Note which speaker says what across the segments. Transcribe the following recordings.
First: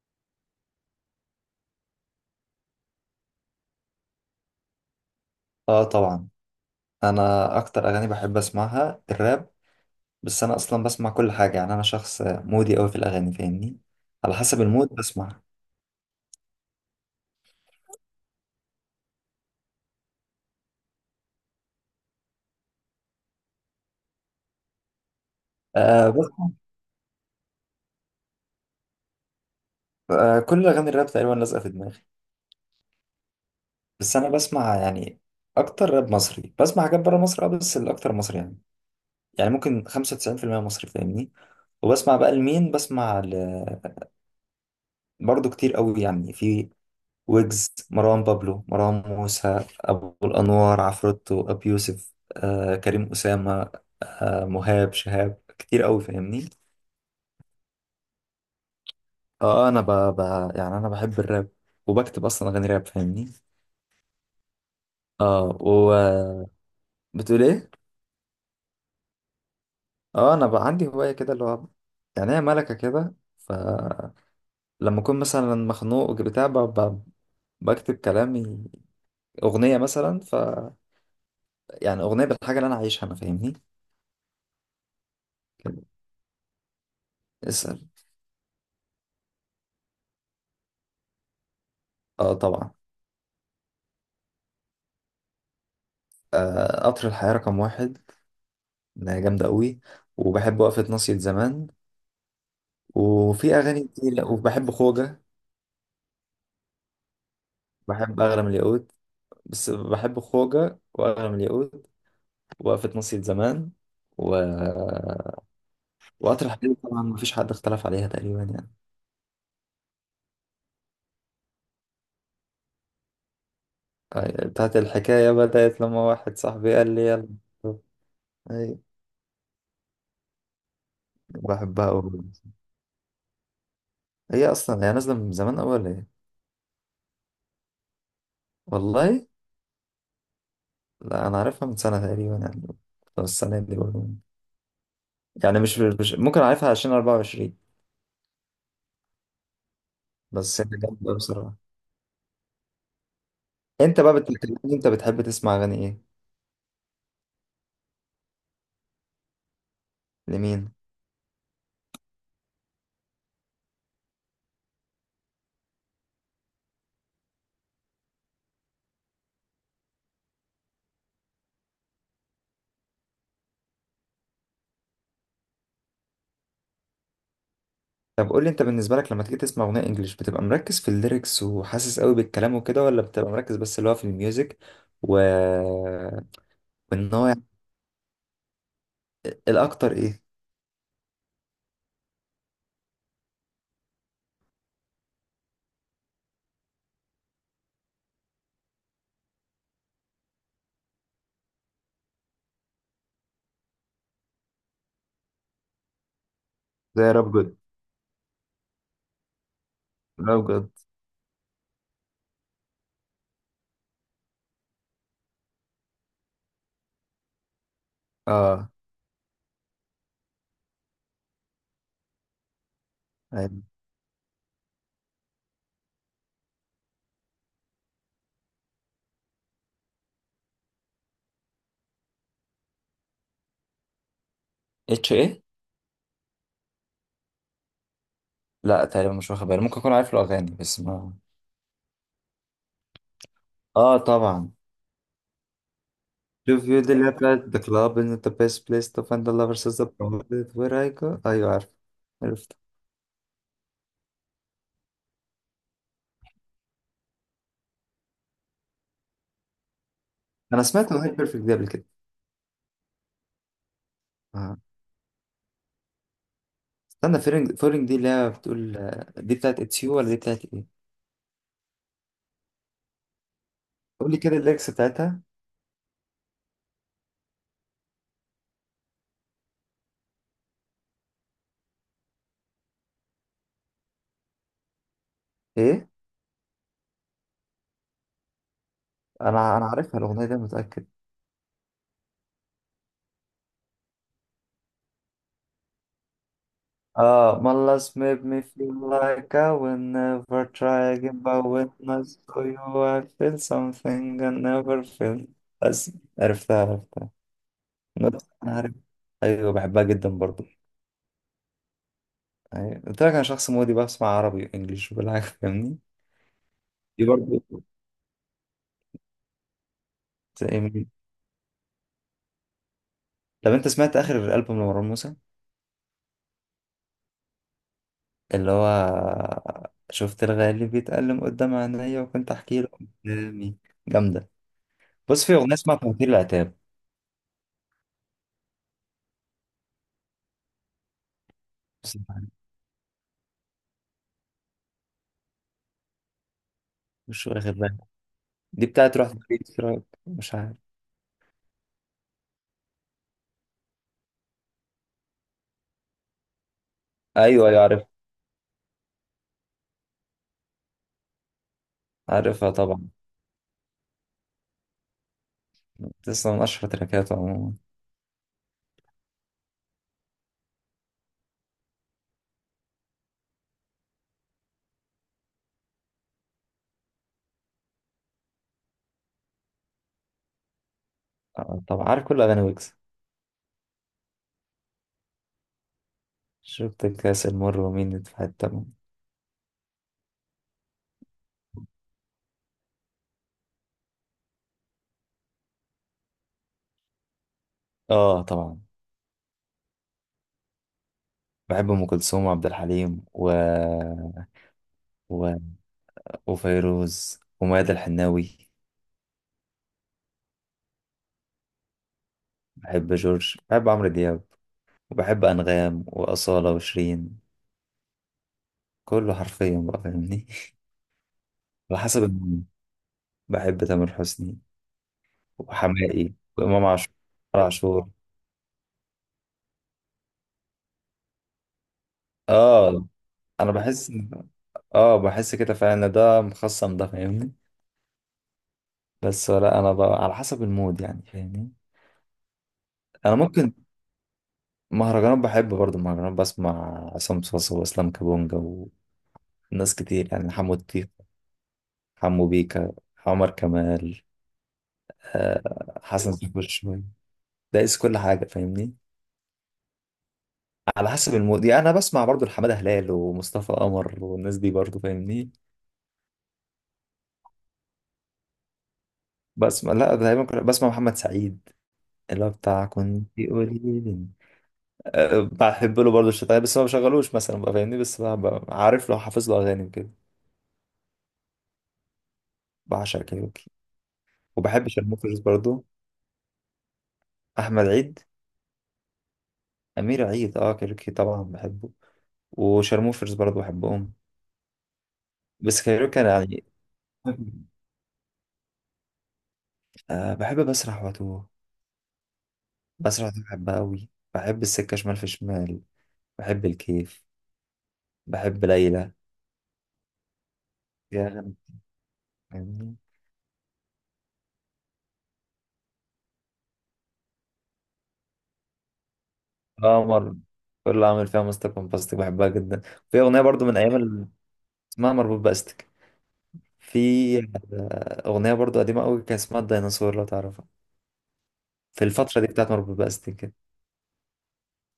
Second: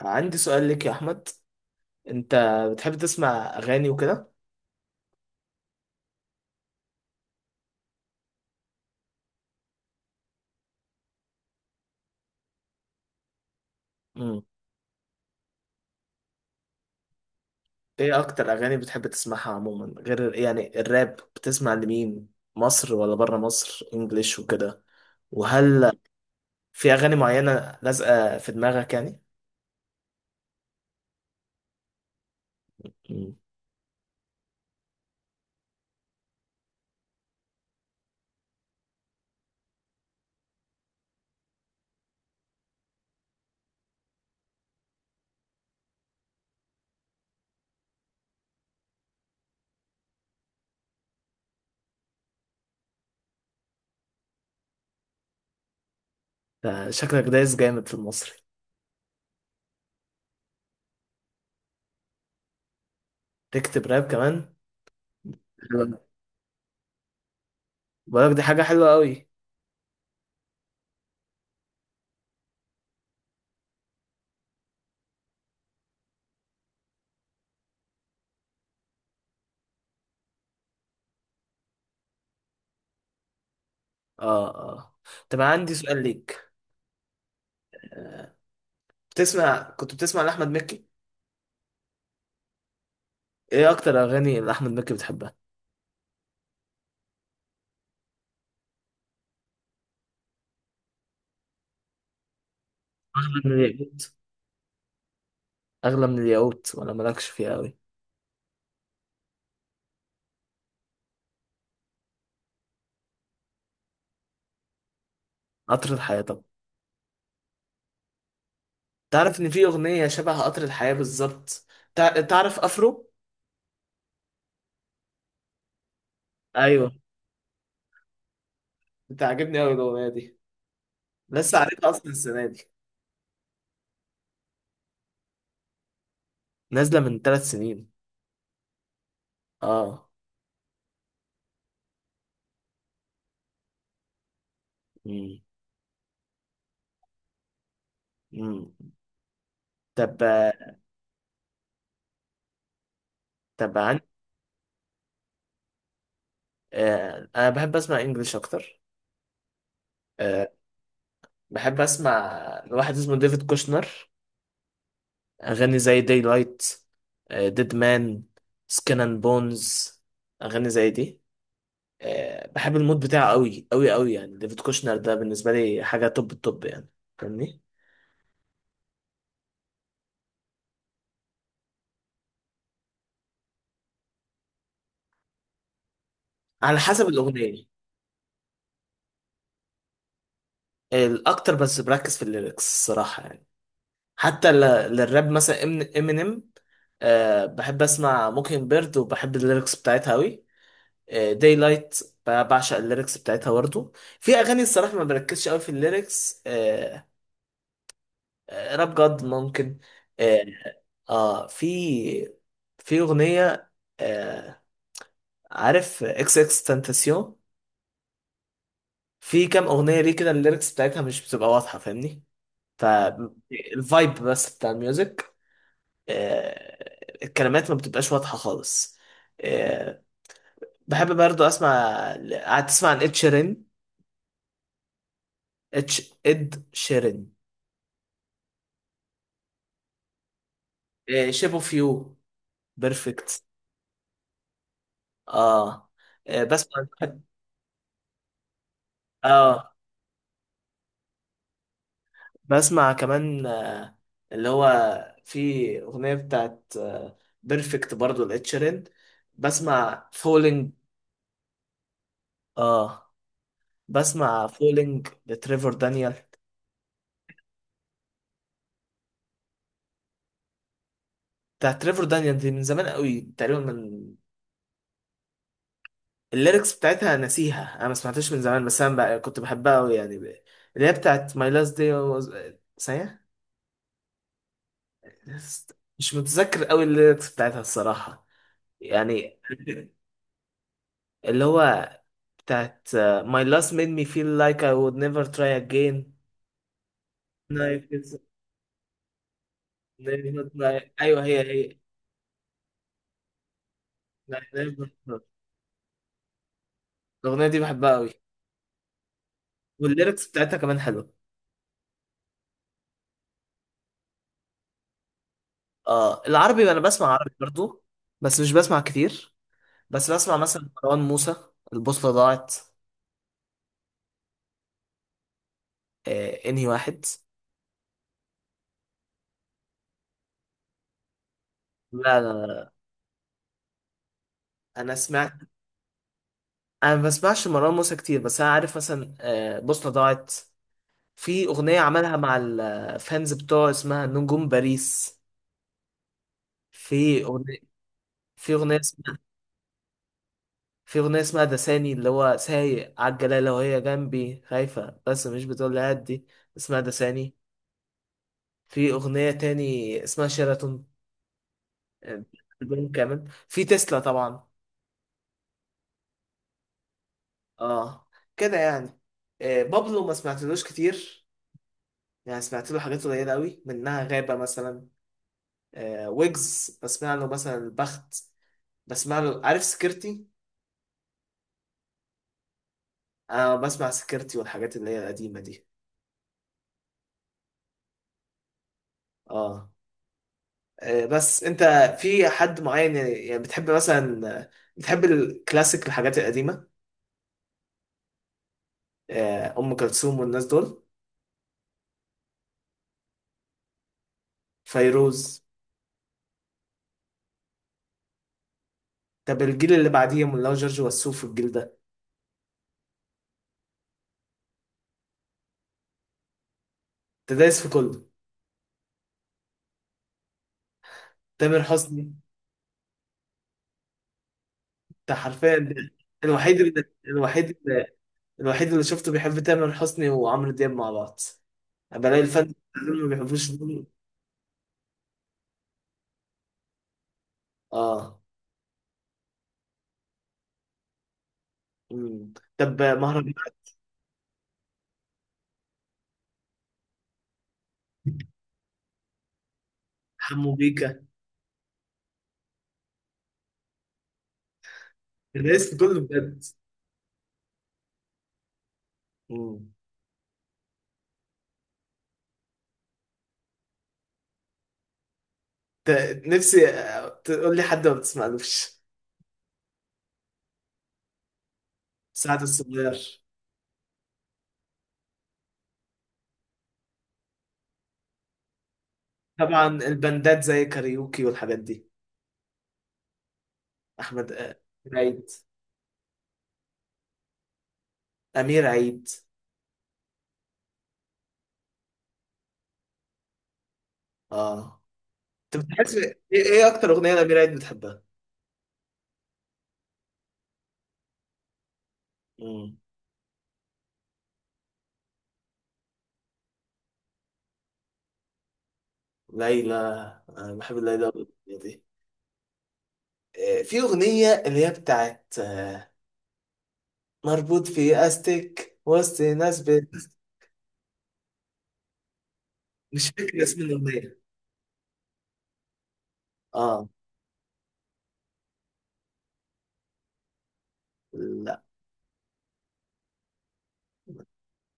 Speaker 1: عندي سؤال ليك يا احمد. انت بتحب تسمع اغاني وكده؟
Speaker 2: اه طبعا. انا اكتر اغاني بحب اسمعها الراب. بس انا اصلا بسمع كل حاجه، يعني انا شخص مودي قوي في الاغاني، فاهمني؟ على
Speaker 1: امم
Speaker 2: حسب المود بسمع.
Speaker 1: ايه اكتر اغاني بتحب تسمعها عموما، غير يعني الراب؟ بتسمع لمين؟ مصر ولا بره مصر، انجليش وكده؟ وهل
Speaker 2: آه بسمع.
Speaker 1: في اغاني معينة لازقة في دماغك يعني؟
Speaker 2: آه كل اغاني الراب تقريبا لازقه في دماغي.
Speaker 1: امم
Speaker 2: بس انا بسمع، يعني اكتر راب مصري بسمع، حاجات بره مصر اه بس الاكتر مصري، يعني يعني ممكن 95% مصري، فاهمني؟ وبسمع بقى لمين؟ بسمع برضه كتير قوي، يعني في ويجز، مروان بابلو، مروان موسى، أبو الأنوار، عفروتو، أبي يوسف، كريم أسامة، مهاب شهاب، كتير أوي فاهمني.
Speaker 1: ده شكلك دايس جامد في المصري.
Speaker 2: اه أنا ب... يعني أنا بحب الراب، وبكتب أصلا أغاني راب فاهمني.
Speaker 1: تكتب راب كمان؟
Speaker 2: اه
Speaker 1: حلو.
Speaker 2: وبتقول إيه؟
Speaker 1: بقولك دي حاجة حلوة قوي.
Speaker 2: اه أنا بقى عندي هواية كده اللي هو، يعني هي ملكة كده. فلما أكون مثلا مخنوق بتاع بكتب كلامي أغنية، مثلا ف يعني أغنية بالحاجة اللي أنا عايشها أنا، فاهمني؟
Speaker 1: اه اه. طب أنا عندي سؤال ليك.
Speaker 2: اسأل.
Speaker 1: آه، بتسمع، كنت بتسمع لاحمد مكي؟
Speaker 2: اه طبعا.
Speaker 1: ايه اكتر اغاني اللي احمد مكي بتحبها؟
Speaker 2: آه، قطر الحياة رقم واحد. إنها جامدة قوي. وبحب وقفة ناصية زمان،
Speaker 1: أحمد
Speaker 2: وفي أغاني
Speaker 1: مكي.
Speaker 2: كتير، وبحب خوجة.
Speaker 1: اغلى من الياقوت، ولا مالكش فيها قوي؟
Speaker 2: بحب أغلى من الياقوت. بس بحب خوجة، وأغلى من الياقوت، وقفة ناصية زمان، و...
Speaker 1: قطر الحياة طب.
Speaker 2: وقطر الحياة طبعا مفيش حد اختلف عليها تقريبا يعني.
Speaker 1: تعرف ان في اغنية شبه قطر الحياة بالظبط؟ تعرف افرو؟
Speaker 2: آه، بتاعت الحكاية بدأت لما واحد صاحبي
Speaker 1: ايوه،
Speaker 2: قال لي يلا. أي
Speaker 1: بتعجبني قوي الاغنية دي، لسه
Speaker 2: بحبها
Speaker 1: عارفها
Speaker 2: أوي.
Speaker 1: اصلا السنة دي.
Speaker 2: هي أصلا هي نازلة من زمان أوي ولا إيه؟
Speaker 1: نازلة من ثلاث سنين.
Speaker 2: والله؟
Speaker 1: اه.
Speaker 2: لا أنا عارفها من سنة تقريبا يعني، أو السنة دي برضه،
Speaker 1: مم.
Speaker 2: يعني مش ممكن اعرفها عشان 24.
Speaker 1: مم. طب،
Speaker 2: بس هي جامدة بصراحة.
Speaker 1: عن،
Speaker 2: انت بقى بتتكلمني، انت بتحب تسمع اغاني ايه؟
Speaker 1: آه. انا بحب اسمع انجلش اكتر. آه.
Speaker 2: لمين؟
Speaker 1: بحب اسمع لواحد اسمه ديفيد كوشنر، اغاني زي داي لايت، ديد مان، سكن اند بونز، اغاني زي دي. آه، بحب المود بتاعه قوي قوي قوي، يعني ديفيد كوشنر ده بالنسبه لي حاجه توب التوب يعني، فاهمني؟
Speaker 2: طب قول لي انت بالنسبة لك لما تيجي تسمع اغنية انجليش، بتبقى مركز في الليركس وحاسس قوي بالكلام وكده، ولا بتبقى مركز بس اللي هو في الميوزك؟ و
Speaker 1: على حسب
Speaker 2: وان هو يعني
Speaker 1: الاغنيه.
Speaker 2: الاكتر ايه؟
Speaker 1: الاكتر بس بركز في الليركس الصراحه يعني. حتى ل- للراب مثلا، امينيم، أه بحب اسمع موكينج بيرد وبحب الليركس بتاعتها قوي. داي لايت بعشق الليركس بتاعتها برضه. في اغاني الصراحه ما بركزش قوي في الليركس،
Speaker 2: زي
Speaker 1: أه.
Speaker 2: راب جود.
Speaker 1: راب جاد ممكن. اه,
Speaker 2: راب جود.
Speaker 1: آه. في اغنيه، آه، عارف اكس اكس تنتاسيون؟
Speaker 2: اه
Speaker 1: في كام اغنيه ليه كده الليركس بتاعتها مش بتبقى واضحه، فاهمني؟ فالفايب بس بتاع الميوزك. آه، الكلمات ما بتبقاش واضحه خالص. آه، بحب برضو اسمع، قاعد تسمع عن اد شيرين؟
Speaker 2: اتش ايه.
Speaker 1: اتش اد شيرين.
Speaker 2: لا تقريبا مش واخد بالي، ممكن اكون عارف له اغاني بس ما.
Speaker 1: شيب اوف يو، بيرفكت.
Speaker 2: اه طبعا.
Speaker 1: اه. آه،
Speaker 2: شوف يو
Speaker 1: بسمع.
Speaker 2: دي اللي هي بتاعت The Club is not the best place to find the lovers
Speaker 1: اه
Speaker 2: is the provided where I go. أيوة عارف. عرفت.
Speaker 1: بسمع كمان. آه، اللي هو في أغنية بتاعت بيرفكت برضو لإتشيرين. بسمع
Speaker 2: أنا
Speaker 1: فولينج.
Speaker 2: سمعت أغنية بيرفكت دي قبل كده.
Speaker 1: اه بسمع
Speaker 2: آه.
Speaker 1: فولينج لتريفر دانيال.
Speaker 2: استنى، فيرنج دي اللي هي بتقول آه، دي بتاعت It's You ولا دي بتاعت إيه؟
Speaker 1: بتاعت تريفر دانيال دي من زمان قوي تقريبا، من.
Speaker 2: قول لي كده الليكس بتاعتها
Speaker 1: الليركس بتاعتها ناسيها، انا ما سمعتهاش من زمان، بس انا بقى كنت بحبها قوي يعني، ب-، اللي هي بتاعت ماي لاست دي was... ثانية.
Speaker 2: إيه؟
Speaker 1: مش متذكر قوي الليركس بتاعتها الصراحة، يعني،
Speaker 2: أنا عارفها الأغنية دي، متأكد.
Speaker 1: اللي هو بتاعت آه، My last made me feel like I would never try again.
Speaker 2: آه My
Speaker 1: Life
Speaker 2: last
Speaker 1: is
Speaker 2: made me feel like I will
Speaker 1: never
Speaker 2: never
Speaker 1: not
Speaker 2: try
Speaker 1: like،
Speaker 2: again
Speaker 1: أيوه هي
Speaker 2: but when
Speaker 1: هي.
Speaker 2: I saw you I feel something I
Speaker 1: Like
Speaker 2: never
Speaker 1: never not.
Speaker 2: felt. بس عرفتها عرفتها.
Speaker 1: الأغنية دي بحبها أوي.
Speaker 2: أنا عارف. أيوة بحبها جدا
Speaker 1: والليركس
Speaker 2: برضه.
Speaker 1: بتاعتها كمان حلوة.
Speaker 2: أيوة. قلت لك انا شخص مودي، بسمع عربي وانجليش وكل حاجه فاهمني.
Speaker 1: آه العربي، أنا
Speaker 2: دي
Speaker 1: بسمع عربي
Speaker 2: برضه.
Speaker 1: برضو، بس مش بسمع كتير. بس بسمع
Speaker 2: زي
Speaker 1: مثلا
Speaker 2: مين؟
Speaker 1: مروان موسى، البوصلة ضاعت.
Speaker 2: طب انت سمعت اخر البوم لمروان موسى
Speaker 1: آه إنهي واحد؟
Speaker 2: اللي هو شفت الغالي بيتألم قدام عينيا
Speaker 1: لا
Speaker 2: وكنت
Speaker 1: لا
Speaker 2: احكي له
Speaker 1: لا.
Speaker 2: قدامي؟ جامده.
Speaker 1: أنا
Speaker 2: بص
Speaker 1: سمعت.
Speaker 2: في اغنيه اسمها فواتير العتاب.
Speaker 1: أنا ما بسمعش مروان موسى كتير، بس أنا عارف مثلا آه بوصلة ضاعت. في أغنية
Speaker 2: بس
Speaker 1: عملها مع الفانز بتوعه اسمها نجوم باريس. في
Speaker 2: مش واخد
Speaker 1: أغنية
Speaker 2: بالي،
Speaker 1: في
Speaker 2: دي
Speaker 1: أغنية
Speaker 2: بتاعت روح
Speaker 1: اسمها
Speaker 2: تبيت في رأيك. مش عارف.
Speaker 1: في أغنية اسمها ده ثاني، اللي هو سايق على الجلالة وهي جنبي خايفة بس مش بتقول لي هدي. اسمها ده ثاني.
Speaker 2: ايوه ايوه عارف.
Speaker 1: في أغنية تاني اسمها شيراتون. آه،
Speaker 2: عارفها طبعا.
Speaker 1: ألبوم كامل في تسلا طبعا.
Speaker 2: لسه من اشهر تراكاته عموما.
Speaker 1: اه كده يعني. آه بابلو ما سمعتلوش كتير، يعني سمعت له حاجات قليلة قوي، منها غابة مثلا. آه ويجز بسمع له مثلا البخت، بسمع له عارف سكرتي.
Speaker 2: آه، طبعا عارف كل اغاني ويجز.
Speaker 1: أنا بسمع سكرتي والحاجات اللي هي القديمة دي.
Speaker 2: شفت الكاس المر ومين في حته.
Speaker 1: اه. آه، بس انت في حد معين يعني، يعني بتحب مثلا آه، بتحب الكلاسيك الحاجات القديمة؟
Speaker 2: اه طبعا.
Speaker 1: آه، ام كلثوم والناس دول.
Speaker 2: بحب ام كلثوم وعبد الحليم و...
Speaker 1: فيروز.
Speaker 2: وفيروز وميادة الحناوي.
Speaker 1: طب الجيل اللي بعديهم، اللي هو جورج وسوف والجيل ده؟
Speaker 2: بحب جورج، بحب عمرو دياب، وبحب انغام واصاله وشيرين.
Speaker 1: انت دايس في كله.
Speaker 2: كله حرفيا بقى فاهمني
Speaker 1: تامر
Speaker 2: على حسب
Speaker 1: حسني.
Speaker 2: المود. بحب تامر حسني
Speaker 1: انت حرفيا
Speaker 2: وحماقي
Speaker 1: الوحيد
Speaker 2: وامام
Speaker 1: اللي
Speaker 2: عاشور
Speaker 1: الوحيد اللي
Speaker 2: عاشور
Speaker 1: الوحيد اللي شفته بيحب تامر حسني وعمرو دياب مع بعض. بلاقي الفن
Speaker 2: اه
Speaker 1: دول ما بيحبوش
Speaker 2: انا
Speaker 1: دول.
Speaker 2: اه بحس كده فعلا ان ده مخصم ده فاهمني.
Speaker 1: اه.
Speaker 2: بس لا انا بقى على حسب المود يعني فاهمني.
Speaker 1: مم. طب
Speaker 2: انا
Speaker 1: مهرجانات؟
Speaker 2: ممكن مهرجانات، بحب برضو مهرجانات، بسمع عصام صاصا واسلام كابونجا، ناس كتير يعني
Speaker 1: حمو
Speaker 2: حمو الطيخ،
Speaker 1: بيكا.
Speaker 2: حمو بيكا، عمر كمال،
Speaker 1: انت دايس في
Speaker 2: آه،
Speaker 1: كله
Speaker 2: حسن
Speaker 1: بجد.
Speaker 2: شاكوش شوية. دايس كل حاجة فاهمني.
Speaker 1: مم.
Speaker 2: على حسب المود يعني. أنا بسمع برضو لحمادة هلال ومصطفى قمر والناس دي برضو فاهمني.
Speaker 1: ت- نفسي آه، تقول لي حد ما بتسمعلوش.
Speaker 2: بسمع لا، دايما كنت بسمع محمد سعيد اللي هو
Speaker 1: سعد
Speaker 2: بتاع كنت
Speaker 1: الصغير.
Speaker 2: قليل. أه بحب له برضو الشتايم، بس ما بشغلوش مثلا بقى فاهمني، بس بقى عارف لو حافظ له أغاني
Speaker 1: طبعا
Speaker 2: وكده.
Speaker 1: البندات، زي كاريوكي والحاجات دي.
Speaker 2: بعشق كايروكي
Speaker 1: احمد آه،
Speaker 2: وبحب
Speaker 1: أمير
Speaker 2: شرموفرز
Speaker 1: عيد.
Speaker 2: برضو. أحمد عيد.
Speaker 1: امير عيد.
Speaker 2: أمير عيد. أه كايروكي طبعا بحبه، وشرموفرز برضو بحبهم.
Speaker 1: اه.
Speaker 2: بس
Speaker 1: انت بتحس
Speaker 2: كايروكا أنا
Speaker 1: ايه،
Speaker 2: يعني.
Speaker 1: إيه اكتر اغنيه لامير عيد بتحبها؟
Speaker 2: أه بحب بسرح واتوه.
Speaker 1: مم.
Speaker 2: بسرح واتوه بحبها أوي. بحب السكة شمال في شمال، بحب الكيف، بحب ليلى،
Speaker 1: ليلى. انا بحب ليلى
Speaker 2: يا
Speaker 1: الأغنية
Speaker 2: غني.
Speaker 1: دي.
Speaker 2: فاهمني؟
Speaker 1: آه، في اغنيه اللي هي بتاعت آه، مربوط في استك وسط ناس
Speaker 2: قمر. كل اللي عامل فيها مستك ومبستك، بحبها جدا. في
Speaker 1: مش
Speaker 2: أغنية
Speaker 1: فاكر
Speaker 2: برضو من
Speaker 1: اسم
Speaker 2: أيام
Speaker 1: الاغنيه.
Speaker 2: اسمها مربوط بأستك.
Speaker 1: اه.
Speaker 2: في أغنية برضو قديمة أوي كان اسمها الديناصور لو تعرفها.
Speaker 1: لا،
Speaker 2: في الفترة دي بتاعت مربوط بأستك كده.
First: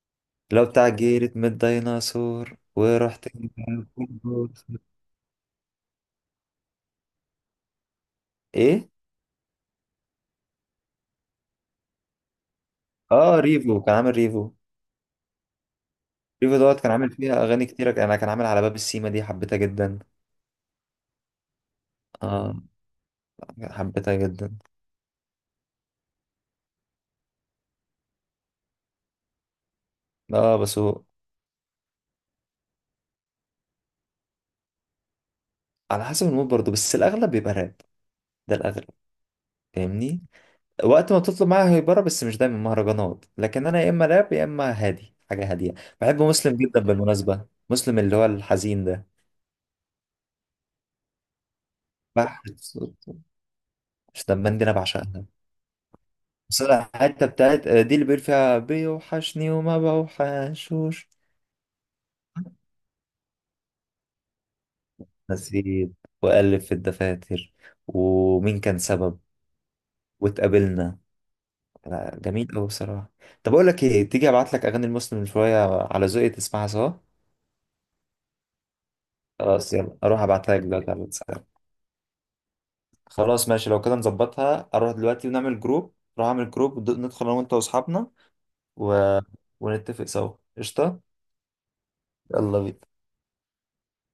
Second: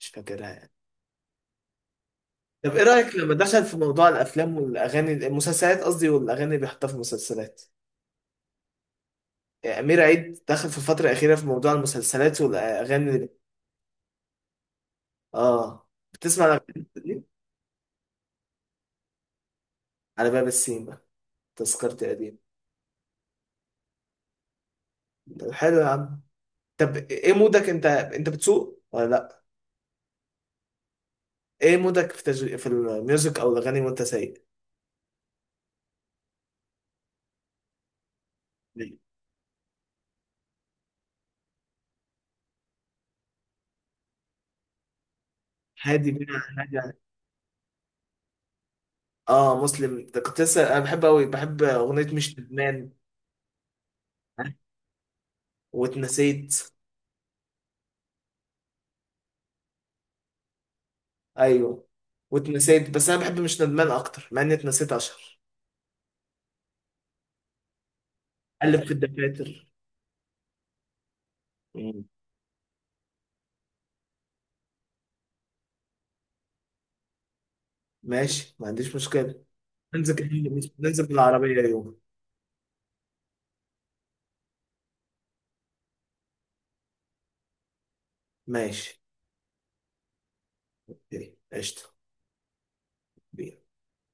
Speaker 1: مش
Speaker 2: لو
Speaker 1: فاكرها.
Speaker 2: بتاع جيرت من الديناصور
Speaker 1: طب ايه رأيك
Speaker 2: ورحت.
Speaker 1: لما دخل في موضوع الافلام والاغاني، المسلسلات قصدي، والاغاني اللي بيحطها في المسلسلات؟
Speaker 2: إيه؟
Speaker 1: يعني امير عيد دخل في الفترة الأخيرة في موضوع المسلسلات والاغاني اللي.
Speaker 2: اه ريفو كان عامل ريفو
Speaker 1: اه بتسمع
Speaker 2: ريفو دوت،
Speaker 1: الاغاني
Speaker 2: كان عامل
Speaker 1: دي؟
Speaker 2: فيها اغاني كتيره انا، كان عامل على باب السيما دي حبيتها جدا.
Speaker 1: على باب السيما، تذكرتي قديم.
Speaker 2: اه حبيتها جدا.
Speaker 1: طب حلو يا عم. طب ايه مودك انت، انت بتسوق ولا لا؟
Speaker 2: اه بس هو
Speaker 1: ايه مودك في في الميوزك او الاغاني وانت سايق؟
Speaker 2: على حسب المود برضه، بس الاغلب بيبقى راب. ده الاغلب. فاهمني. وقت ما تطلب معايا هيبره، بس مش دايما مهرجانات، لكن انا يا اما راب يا اما هادي، حاجه هاديه.
Speaker 1: هادي
Speaker 2: بحب
Speaker 1: بقى؟
Speaker 2: مسلم جدا
Speaker 1: هادي.
Speaker 2: بالمناسبه، مسلم اللي هو الحزين ده.
Speaker 1: اه مسلم ده كنت لسه انا بحب قوي، بحب اغنية مش
Speaker 2: بحر
Speaker 1: ندمان،
Speaker 2: صوته. مش دمان دي انا بعشقها.
Speaker 1: واتنسيت.
Speaker 2: بس أنا الحته بتاعت آه، دي اللي بيقول فيها بيوحشني وما بوحشوش.
Speaker 1: ايوه واتنسيت، بس انا بحب مش ندمان اكتر، مع اني اتنسيت اشهر.
Speaker 2: نسيب، وألف في الدفاتر، ومين كان
Speaker 1: قلب في
Speaker 2: سبب،
Speaker 1: الدفاتر.
Speaker 2: واتقابلنا.
Speaker 1: مم.
Speaker 2: لا جميل أوي بصراحة. طب أقول لك إيه، تيجي أبعت لك أغاني المسلم شوية على ذوقي تسمعها سوا.
Speaker 1: ماشي، ما عنديش مشكله.
Speaker 2: خلاص، يلا أروح أبعتها لك دلوقتي على
Speaker 1: ننزل
Speaker 2: الواتساب.
Speaker 1: بالعربيه يوم.
Speaker 2: خلاص ماشي، لو كده نظبطها، أروح دلوقتي ونعمل جروب، أروح أعمل جروب، ندخل أنا وأنت وأصحابنا
Speaker 1: ماشي.
Speaker 2: و... ونتفق سوا، قشطة.
Speaker 1: اوكي. قشطه.
Speaker 2: يلا بينا
Speaker 1: بينا.